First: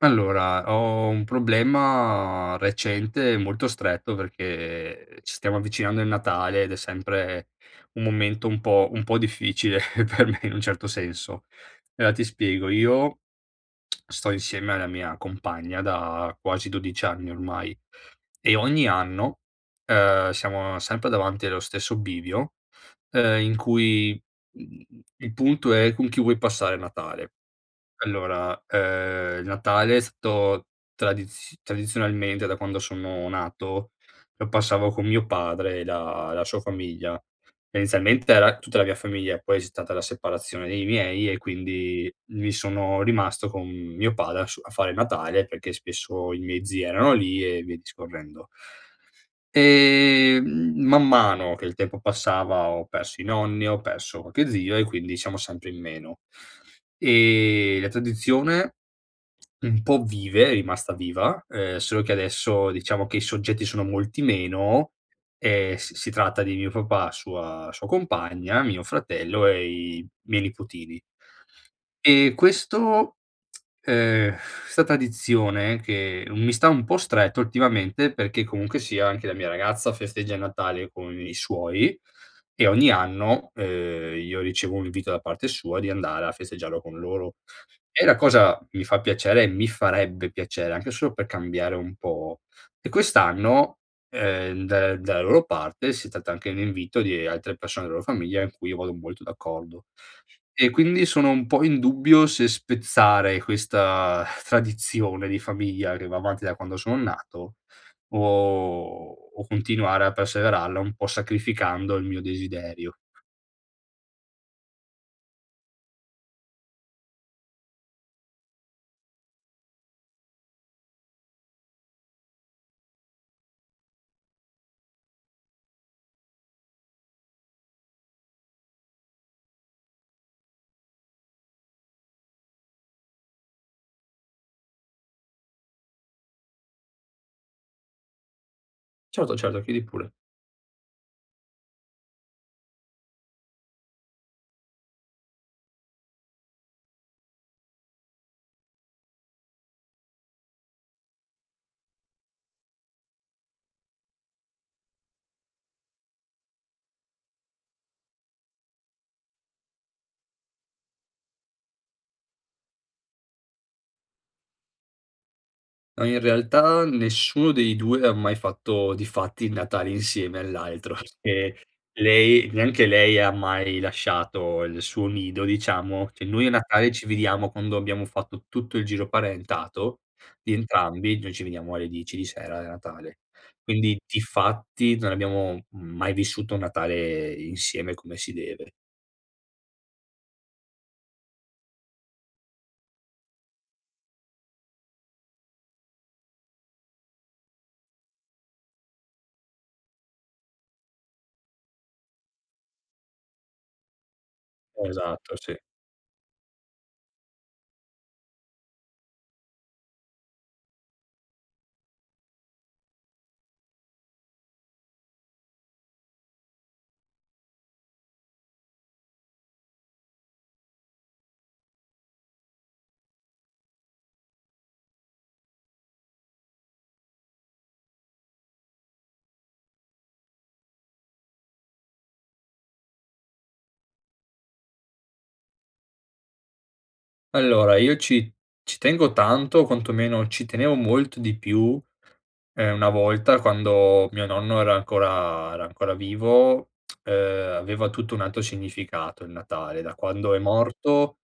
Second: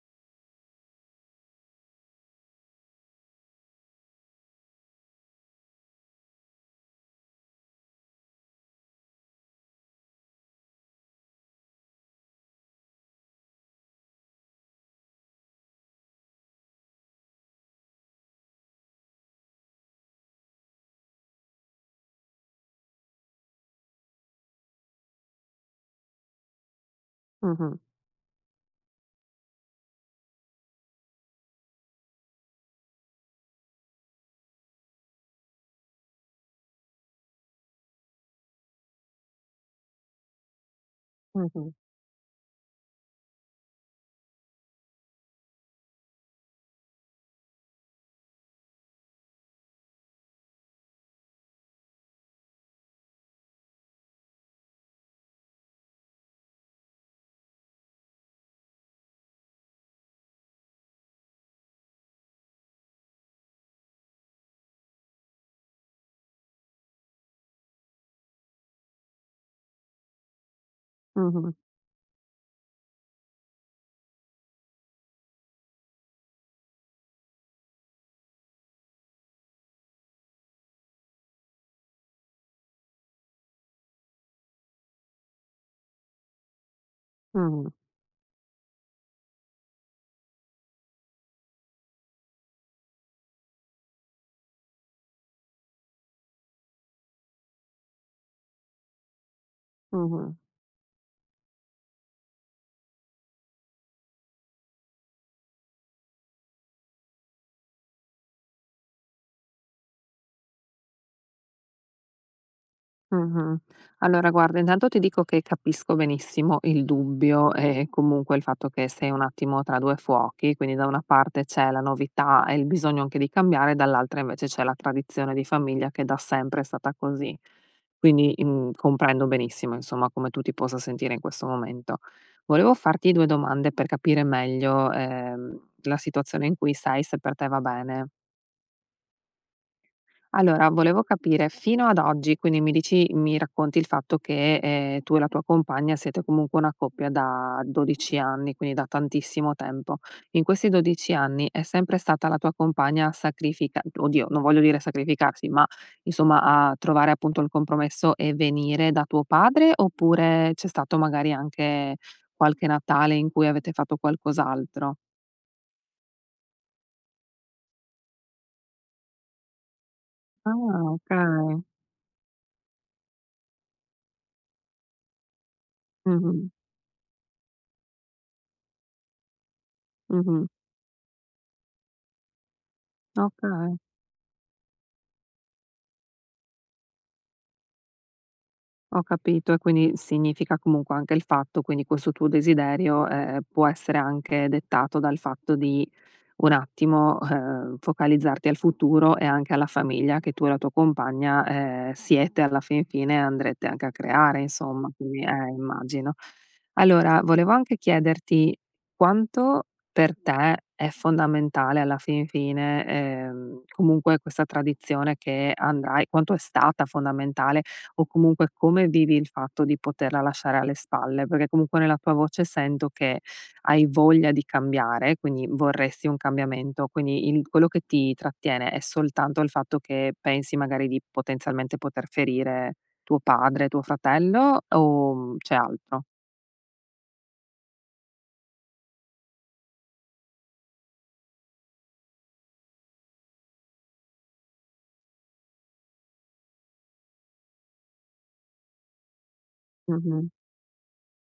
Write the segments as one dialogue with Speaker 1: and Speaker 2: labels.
Speaker 1: Allora, ho un problema recente e molto stretto, perché ci stiamo avvicinando al Natale, ed è sempre un momento un po' un po' difficile per me, in un certo senso. Ela ti spiego: io sto insieme alla mia compagna da quasi 12 anni ormai, e ogni anno, ehm, siamo sempre davanti allo stesso bivio, ehm, in cui, mhmm, i il punto è con chi vuoi passare Natale.
Speaker 2: Mh-mh.
Speaker 1: Allora, ehm, il Natale ehm è stato tradiz tradizionalmente, da quando sono nato, lo passavo con mio padre e la la sua famiglia, tendenzialmente era tutta la mia famiglia, e poi c'è stata la separazione dei miei, e
Speaker 2: Mh-mh.
Speaker 1: quindi mi sono rimasto con mio padre da s a fare il Natale, perché spesso i miei zii erano lì e via discorrendo ehm, man mano che il tempo passava ho perso i nonni, ho perso qualche zio e quindi siamo sempre in meno. Ehm, la tradizione un po' vive, è rimasta viva, ehm, solo che adesso diciamo che i soggetti sono molti meno, e s si tratta di mio papà, sua sua compagna, mio fratello e i miei nipotini.
Speaker 2: Mh-mh.
Speaker 1: E questo ehm, 'sta tradizione che mi sta un po' stretto ultimamente, perché comunque sia anche la mia ragazza festeggia il Natale con i suoi, e ogni anno, ehm, io ricevo un invito da parte sua di andare a festeggiarlo con loro.
Speaker 2: Mh.
Speaker 1: E la cosa mi fa piacere mi farebbe piacere, anche solo per cambiare un po'; e quest'anno, ehm, dalla dalla loro parte si tratta anche di un invito di altre persone de loro famiglia, in cui io vado molto d'accordo.
Speaker 2: Mh-mh.
Speaker 1: E quindi sono un po' in dubbio se spezzare questa tradizione di famiglia che va avanti da quando sono nato, o o continuare a perseverarla un po' sacrificando il mio desiderio.
Speaker 2: Mh-mh, allora guarda, intanto ti dico che capisco benissimo il dubbio, eh eh, comunque il fatto che sei un attimo tra 2 fuochi, quindi, da una parte c'è la novità e il bisogno anche di cambiare, dall'altra invece c'è la tradizione di famiglia che da sempre è stata così. Quindi, mhmm, comprendo benissimo, insomma, come tu ti possa sentire in questo momento. Volevo farti 2 domande per capire meglio, ehm, la situazione in cui sei se per te va bene.
Speaker 1: Certo, certo, chiedi pure.
Speaker 2: Allora, volevo capire fino ad oggi, quindi, mi dici mi racconti il fatto che, ehm, tu e la tua compagna siete comunque una coppia da 12 anni, quindi da tantissimo tempo, in questi 12 anni, è sempre stata la tua compagna a sacrifica oddio, non voglio dire sacrificarsi, ma insomma, a trovare appunto il compromesso, e venire da tuo padre, oppure c'è stato magari anche qualche Natale in cui avete fatto qualcos'altro?
Speaker 1: Ah, in realtà nessuno dei 2 ha mai fatto di fatti il Natale insieme
Speaker 2: Ah,
Speaker 1: all'altro.
Speaker 2: okay.
Speaker 1: Perché, lei neanche lei ha mai lasciato il suo nido, diciamo che noi a
Speaker 2: Mh-mh.
Speaker 1: Natale ci vediamo quando abbiamo fatto tutto il giro parentato
Speaker 2: Mh-mh.
Speaker 1: di entrambi. Noi ci vediamo alle 10 di sera a Natale.
Speaker 2: Okay.
Speaker 1: Quindi difatti, non abbiamo mai vissuto il Natale insieme come si deve.
Speaker 2: Ho capito, e quindi significa comunque anche il fatto, quindi, questo tuo desiderio, ehm, può essere anche dettato dal fatto di un attimo, uhm, focalizzarti al futuro, e anche alla famiglia che tu e la tua compagna, ehm, siete, alla fin fine andrete anche a creare insomma, poi,
Speaker 1: Esatto,
Speaker 2: ehm,
Speaker 1: sì.
Speaker 2: immagino. Allora, volevo anche chiederti, quanto per te è fondamentale alla fin fine, ehm, comunque questa tradizione che andrai quanto è stata fondamentale, o comunque come vivi il fatto di poterla lasciare alle spalle, perché comunque nella tua voce sento che, hai voglia di cambiare, quindi vorresti un cambiamento, quindi il quello che ti trattiene, è soltanto il fatto che pensi magari di, potenzialmente, poter ferire tuo padre, tuo fratello o, mhmm, c'è altro?
Speaker 1: Allora, io ci ci tengo tanto o quantomeno ci tenevo molto di più, ehm, una volta quando mio nonno era ancora era ancora vivo, ehm, aveva tutto un altro significato il Natale. Da
Speaker 2: Mh-mh.
Speaker 1: quando è morto,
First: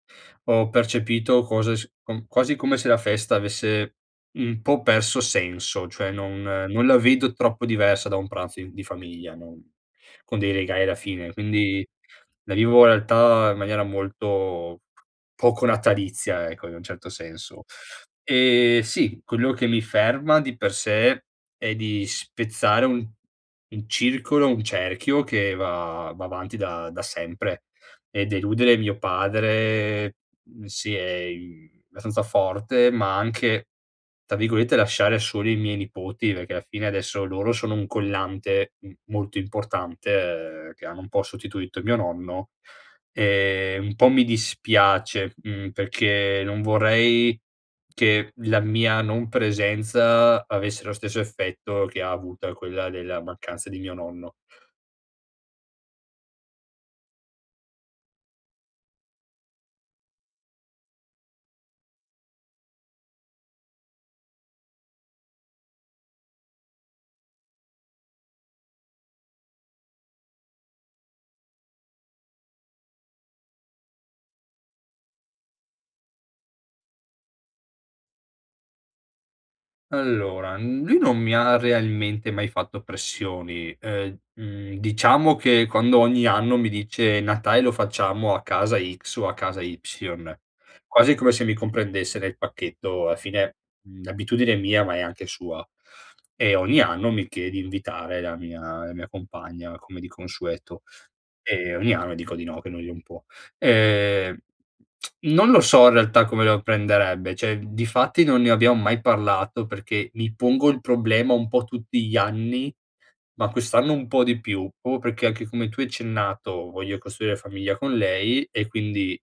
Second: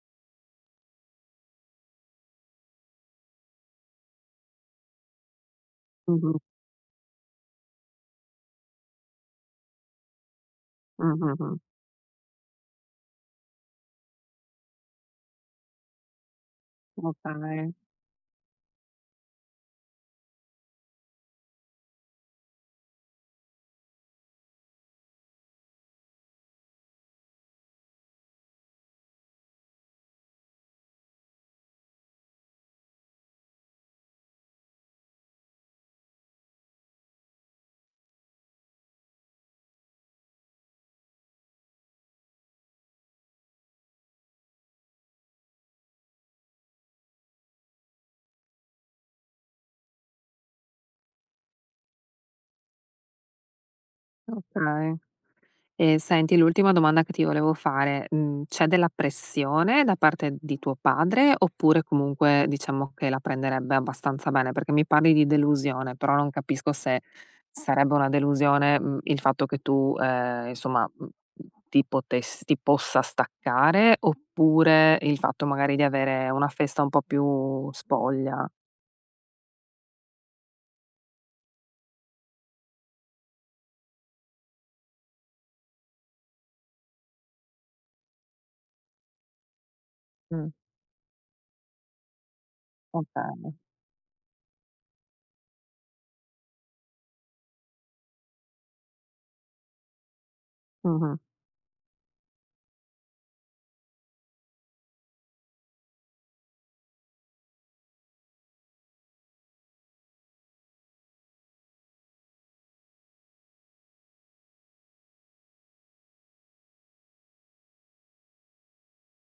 Speaker 1: ho percepito cose s com quasi come se la festa avesse un po' perso senso, cioè
Speaker 2: Mh-mh.
Speaker 1: non non la vedo troppo diversa da un pranzo in di famiglia, non con dei regali alla
Speaker 2: Mh,
Speaker 1: fine,
Speaker 2: mh, mh.
Speaker 1: quindi la vivo in realtà in maniera molto poco natalizia, ecco, in un certo senso.
Speaker 2: Okay.
Speaker 1: Ehm, sì, quello che mi ferma di per sé, è di spezzare un un circolo, un cerchio che va va avanti da da sempre, e deludere mio padre mhmm, sì e in abbastanza forte, ma anche tra virgolette "lasciare soli" i miei nipoti perché alla fine adesso loro sono un collante m molto importante, ehm, che hanno un po' sostituito mio nonno. Ehm, un po' mi dispiace, mhmm, perché non vorrei che la mia non presenza, avesse lo stesso effetto che ha avuta quella della mancanza di mio nonno.
Speaker 2: Okay, e senti, l'ultima domanda che ti volevo fare: mhmm, c'è della pressione da parte di tuo padre, oppure, comunque, diciamo che la prenderebbe abbastanza bene? Perché mi parli di delusione, però non capisco se, sarebbe una delusione, mhmm, il fatto che tu, ehm, insomma, mhmm, mhmm, ti potess ti possa staccare, oppure il fatto magari di avere una festa un po' più spoglia?
Speaker 1: Allora, n lui non mi ha realmente mai fatto pressioni, ehm, mhmm, diciamo che, quando ogni anno mi dice: "Natale lo facciamo a casa x o a casa y"
Speaker 2: Mh.
Speaker 1: quasi come se mi comprendesse nel pacchetto, alla
Speaker 2: Okay.
Speaker 1: fine, mhmm, l'abitudine è mia, ma è anche sua, e ogni anno mi chie di invitare la mia la mia compagna come di consueto,
Speaker 2: Mh-mh.
Speaker 1: e ogni anno dico di no, che noi non può. Ehm, non lo so in realtà come lo prenderebbe, cioè difatti non ne abbiam mai parlato, perché mi pongo il problema un po' tutti gli anni ma quest'anno un po' di più proprio, perché anche come tu hai accennato, voglio costruire famiglia con lei, e quindi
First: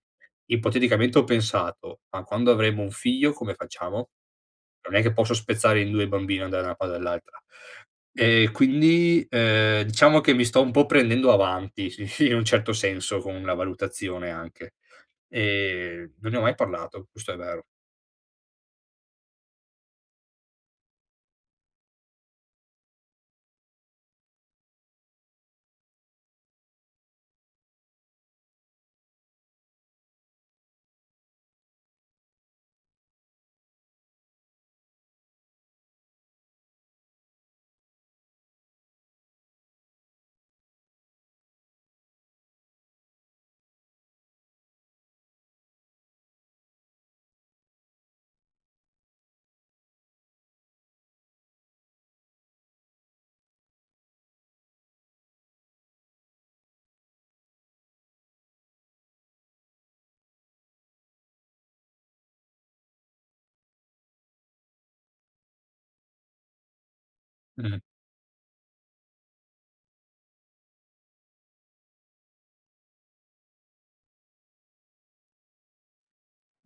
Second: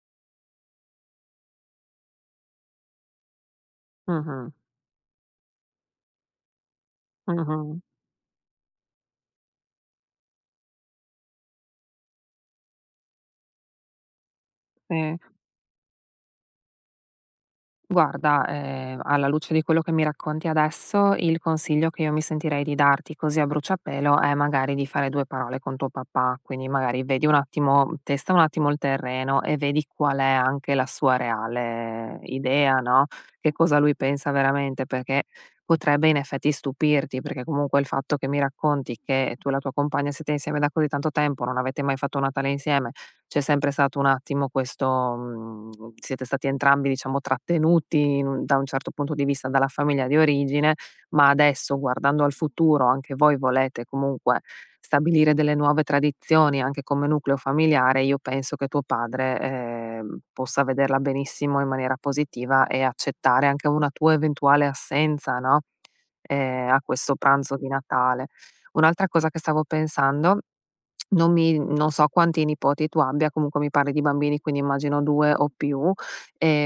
Speaker 1: ipoteticamente ho pensato: ma quando avremo un figlio, come facciamo?
Speaker 2: Mh-mh.
Speaker 1: Non è che posso spezzare in 2 il bambino e andà da 1 parte e dall'altra;
Speaker 2: Mh-mh.
Speaker 1: e quindi, ehm, diciamo che mi sto un po' prendendo avanti in un certo senso con una valutazione anche,
Speaker 2: Sì.
Speaker 1: ehm, non ne ho mai parlato, questo è vero.
Speaker 2: Guarda, ehm, alla luce di quello che mi racconti adesso, il consiglio che io mi sentirei di darti così a bruciapelo, è magari di fare 2 parole con tuo papà. Quindi, magari vedi un attimo, testa un attimo il terreno e vedi qual è anche la sua reale idea, no, che cosa lui pensa veramente, perché, potrebbe in effetti stupirti, perché comunque il fatto che mi racconti, che tu e la tua compagna siete insieme da così tanto tempo, non avete mai fatto un Natale insieme, c'è sempre stato un attimo questo mhmm, siete stati entrambi, diciamo, trattenuti in un da un certo punto di vista, dalla famiglia di origine, ma adesso guardando al futuro, anche voi volete, comunque, stabilire delle nuove tradizioni, anche come nucleo familiare, io penso che tuo padre, ehm, possa vederla benissimo in maniera positiva, e accettare anche una tua eventuale assenza, no, ehm, a questo pranzo di
Speaker 1: Mh-mh.
Speaker 2: Natale. Un'altra cosa che stavo pensando, non mi non so quanti nipoti tu abbia, comunque mi parli di bambini, quindi immagino 2 o più,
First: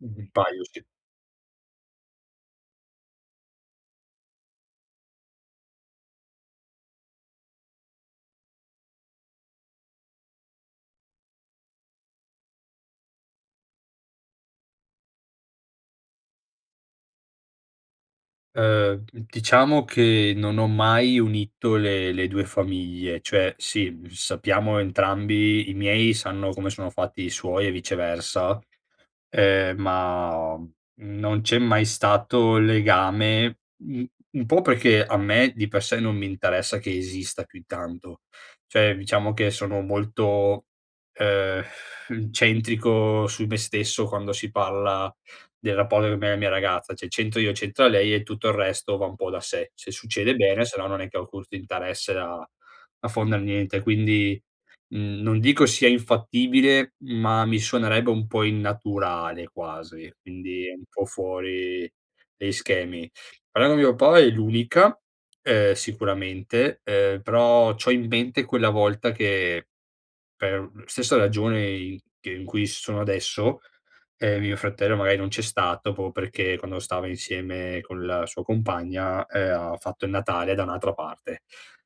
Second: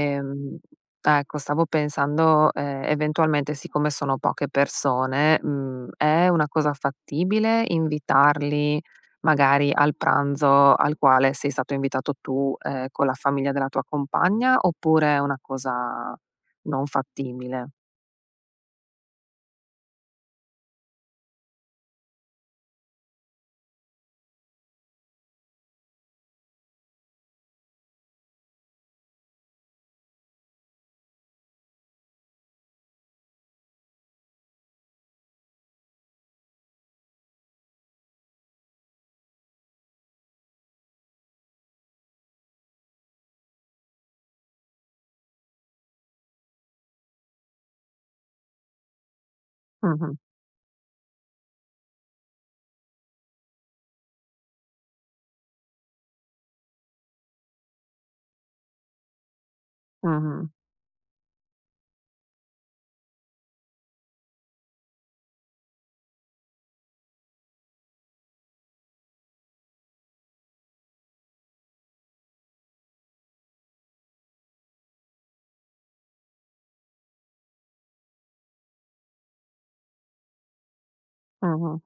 Speaker 1: Mh, un paio sì.
Speaker 2: ecco, stavo pensando, ehm, eventualmente siccome sono poche persone, mhmm, è una cosa fattibile invitarli, magari, al pranzo al quale sei stato invitato tu, ehm, con la famiglia della tua compagna, oppure è una cosa non fattibile?
Speaker 1: Ehm, d diciamo che non ho mai unito le le 2 famiglie, cioè, sì, sappiamo entrambi i miei sanno come sono fatti i suoi e viceversa, ehm, ma non c'è mai stato il legame un un po' perché a me di per sé, non mi interessa che esista più di tanto, cioè diciamo che sono molto, ehm, centrico su me stesso quando si parla del rapporto con me e la mia ragazza, cioè c'entro io, c'entra lei e tutto il resto va un po' da sé. Se
Speaker 2: Mh-mh.
Speaker 1: succede bene, se no non è che ho alcun st'interesse a a fonder niente quindi, mhmm, non dico sia infattibile, ma mi suonerebbe un po' innaturale quasi,
Speaker 2: Mh-mh.
Speaker 1: quindi un po' fuori degli schemi. Però mio padre è l'unica, ehm, sicuramente, ehm, però c'ho in mente quella volta che, per stessa ragione i che in cui sono adesso, ehm, mio fratello magari non c'è stato, proprio perché quando stava insieme con la sua compagna, ehm, ha fatto il Natale da un'altra parte.
Speaker 2: Mh-mh.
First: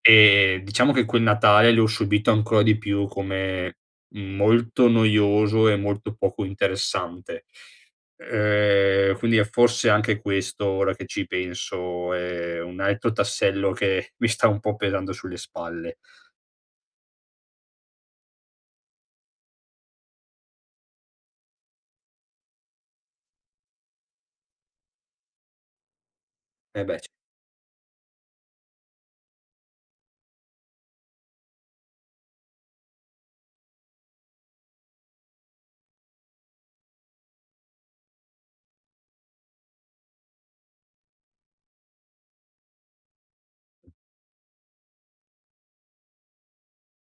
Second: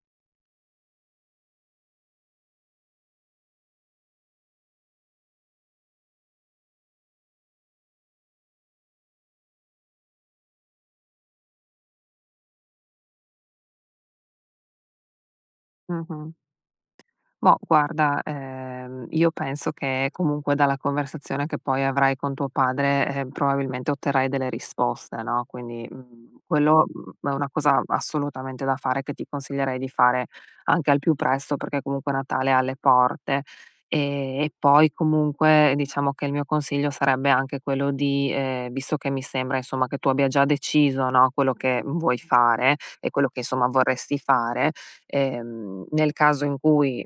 Speaker 1: Ehm, diciamo che quel Natale, l'ho subito ancora di più come, mhmm, molto noioso e molto poco interessante, ehm, quindi è forse anche questo, ora che ci penso, è un altro tassello che mi sta un po' pesando sulle spalle.
Speaker 2: Mh-mh. Boh guarda, ehm, io penso che comunque dalla conversazione che poi avrai con tuo padre, ehm, probabilmente otterrai delle risposte, no, quindi, mhmm,
Speaker 1: Eh,
Speaker 2: quello,
Speaker 1: beh ce
Speaker 2: mhmm, è una cosa assolutamente da fare, che ti consiglierei di fare anche al più presto, perché comunque Natale è alle porte. Ehm, e poi comunque, diciamo che il mio consiglio sarebbe anche quello di ehm, visto che mi sembra, insomma, che tu abbia già deciso, no, quello che vuoi fare e quello che insomma vorresti fare, ehm, nel caso in cui,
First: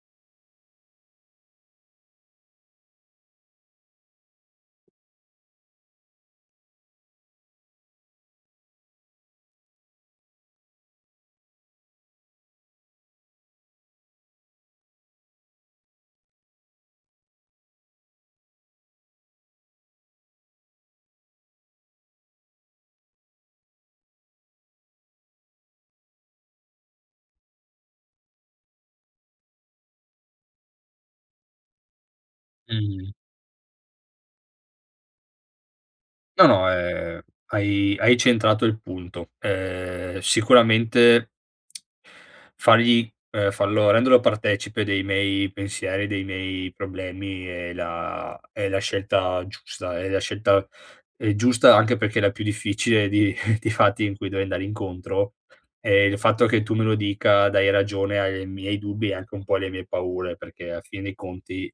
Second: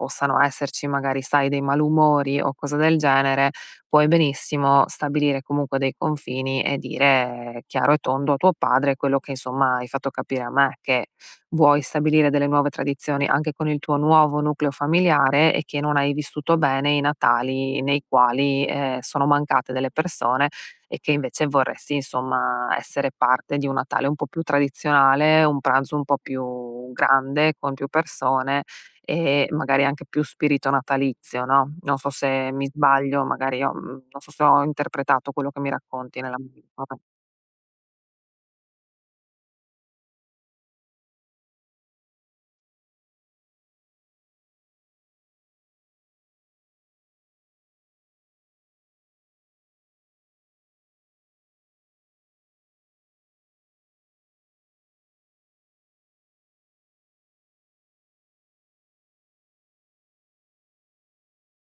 Speaker 2: possano esserci, magari sai, dei malumori o cose del genere, puoi benissimo stabilire comunque dei confini, e dire chiaro e tondo a tuo padre quello che, insomma, hai fatto capire a me: che vuoi stabilire delle nuove tradizioni, anche con il tuo nuovo nucleo familiare, e che non hai vissuto bene i Natali nei quali, ehm, sono mancate delle persone, e che invece vorresti insomma essere parte di un Natale un po' più tradizionale, un pranzo un po' più grande, con più persone, ehm, magari anche più spirito natalizio, no, non so se mi
Speaker 1: Mh-mh.
Speaker 2: sbaglio, magari ho, mhmm, non so se ho interpretato quello che mi racconti
Speaker 1: No, no,
Speaker 2: [unintelligible]
Speaker 1: ehm, hai hai centrato il punto. Ehm, sicuramente fargli ehm, farlo renderlo partecipe dei miei pensieri, dei miei problemi è la è la scelta giusta, è la scelta ehm, giusta, anche perché la più difficile, di di fatti in cui devo andare incontro, e il fatto che tu me lo dica, dai ragione ai miei dubbi, e anche un po' alle mie paure, perché alla fine dei conti,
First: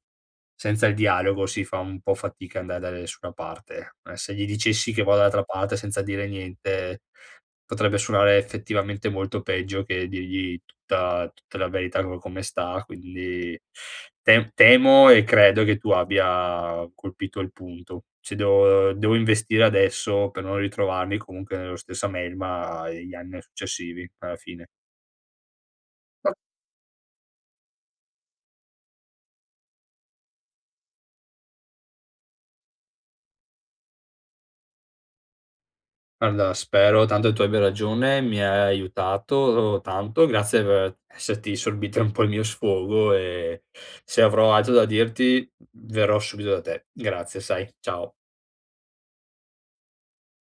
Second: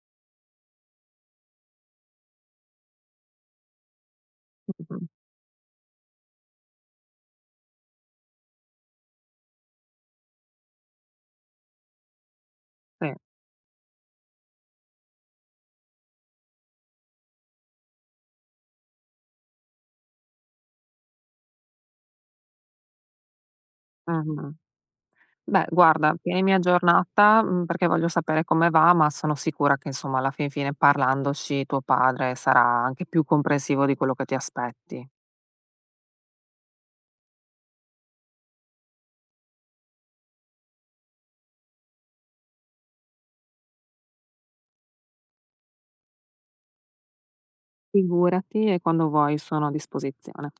Speaker 1: senza il dialogo si fa un po' fatica andare da nessuna parte. Eh, se gli dicessi che
Speaker 2: Mh-mh.
Speaker 1: vado dall'altra parte, senza dire niente, potrebbe suonare effettivamente molto peggio che dirgli tutta tutta la verità co come sta,
Speaker 2: Sì.
Speaker 1: quindi tem temo e credo che tu abbia colpito il punto, se devo devo investire adesso per non ritrovarmi comunque nello stessa melma gli anni a successivi alla
Speaker 2: Mh-mh.
Speaker 1: fine.
Speaker 2: Beh guarda, tienimi aggiornata, mhmm, perché voglio sapere come va, ma sono sicura che insomma, alla fin fine, parlandoci tuo padre sarà anche più comprensivo di quello che ti aspetti.
Speaker 1: Guarda, spero tanto tu abbia ragione, mi hai aiutato tanto. Grazie per esserti sorbita un po' il mio sfogo, e se avrò altro da dirti, verrò subito da te. Grazie, sai. Ciao.
Speaker 2: Figurati e quando vuoi sono a disposizione.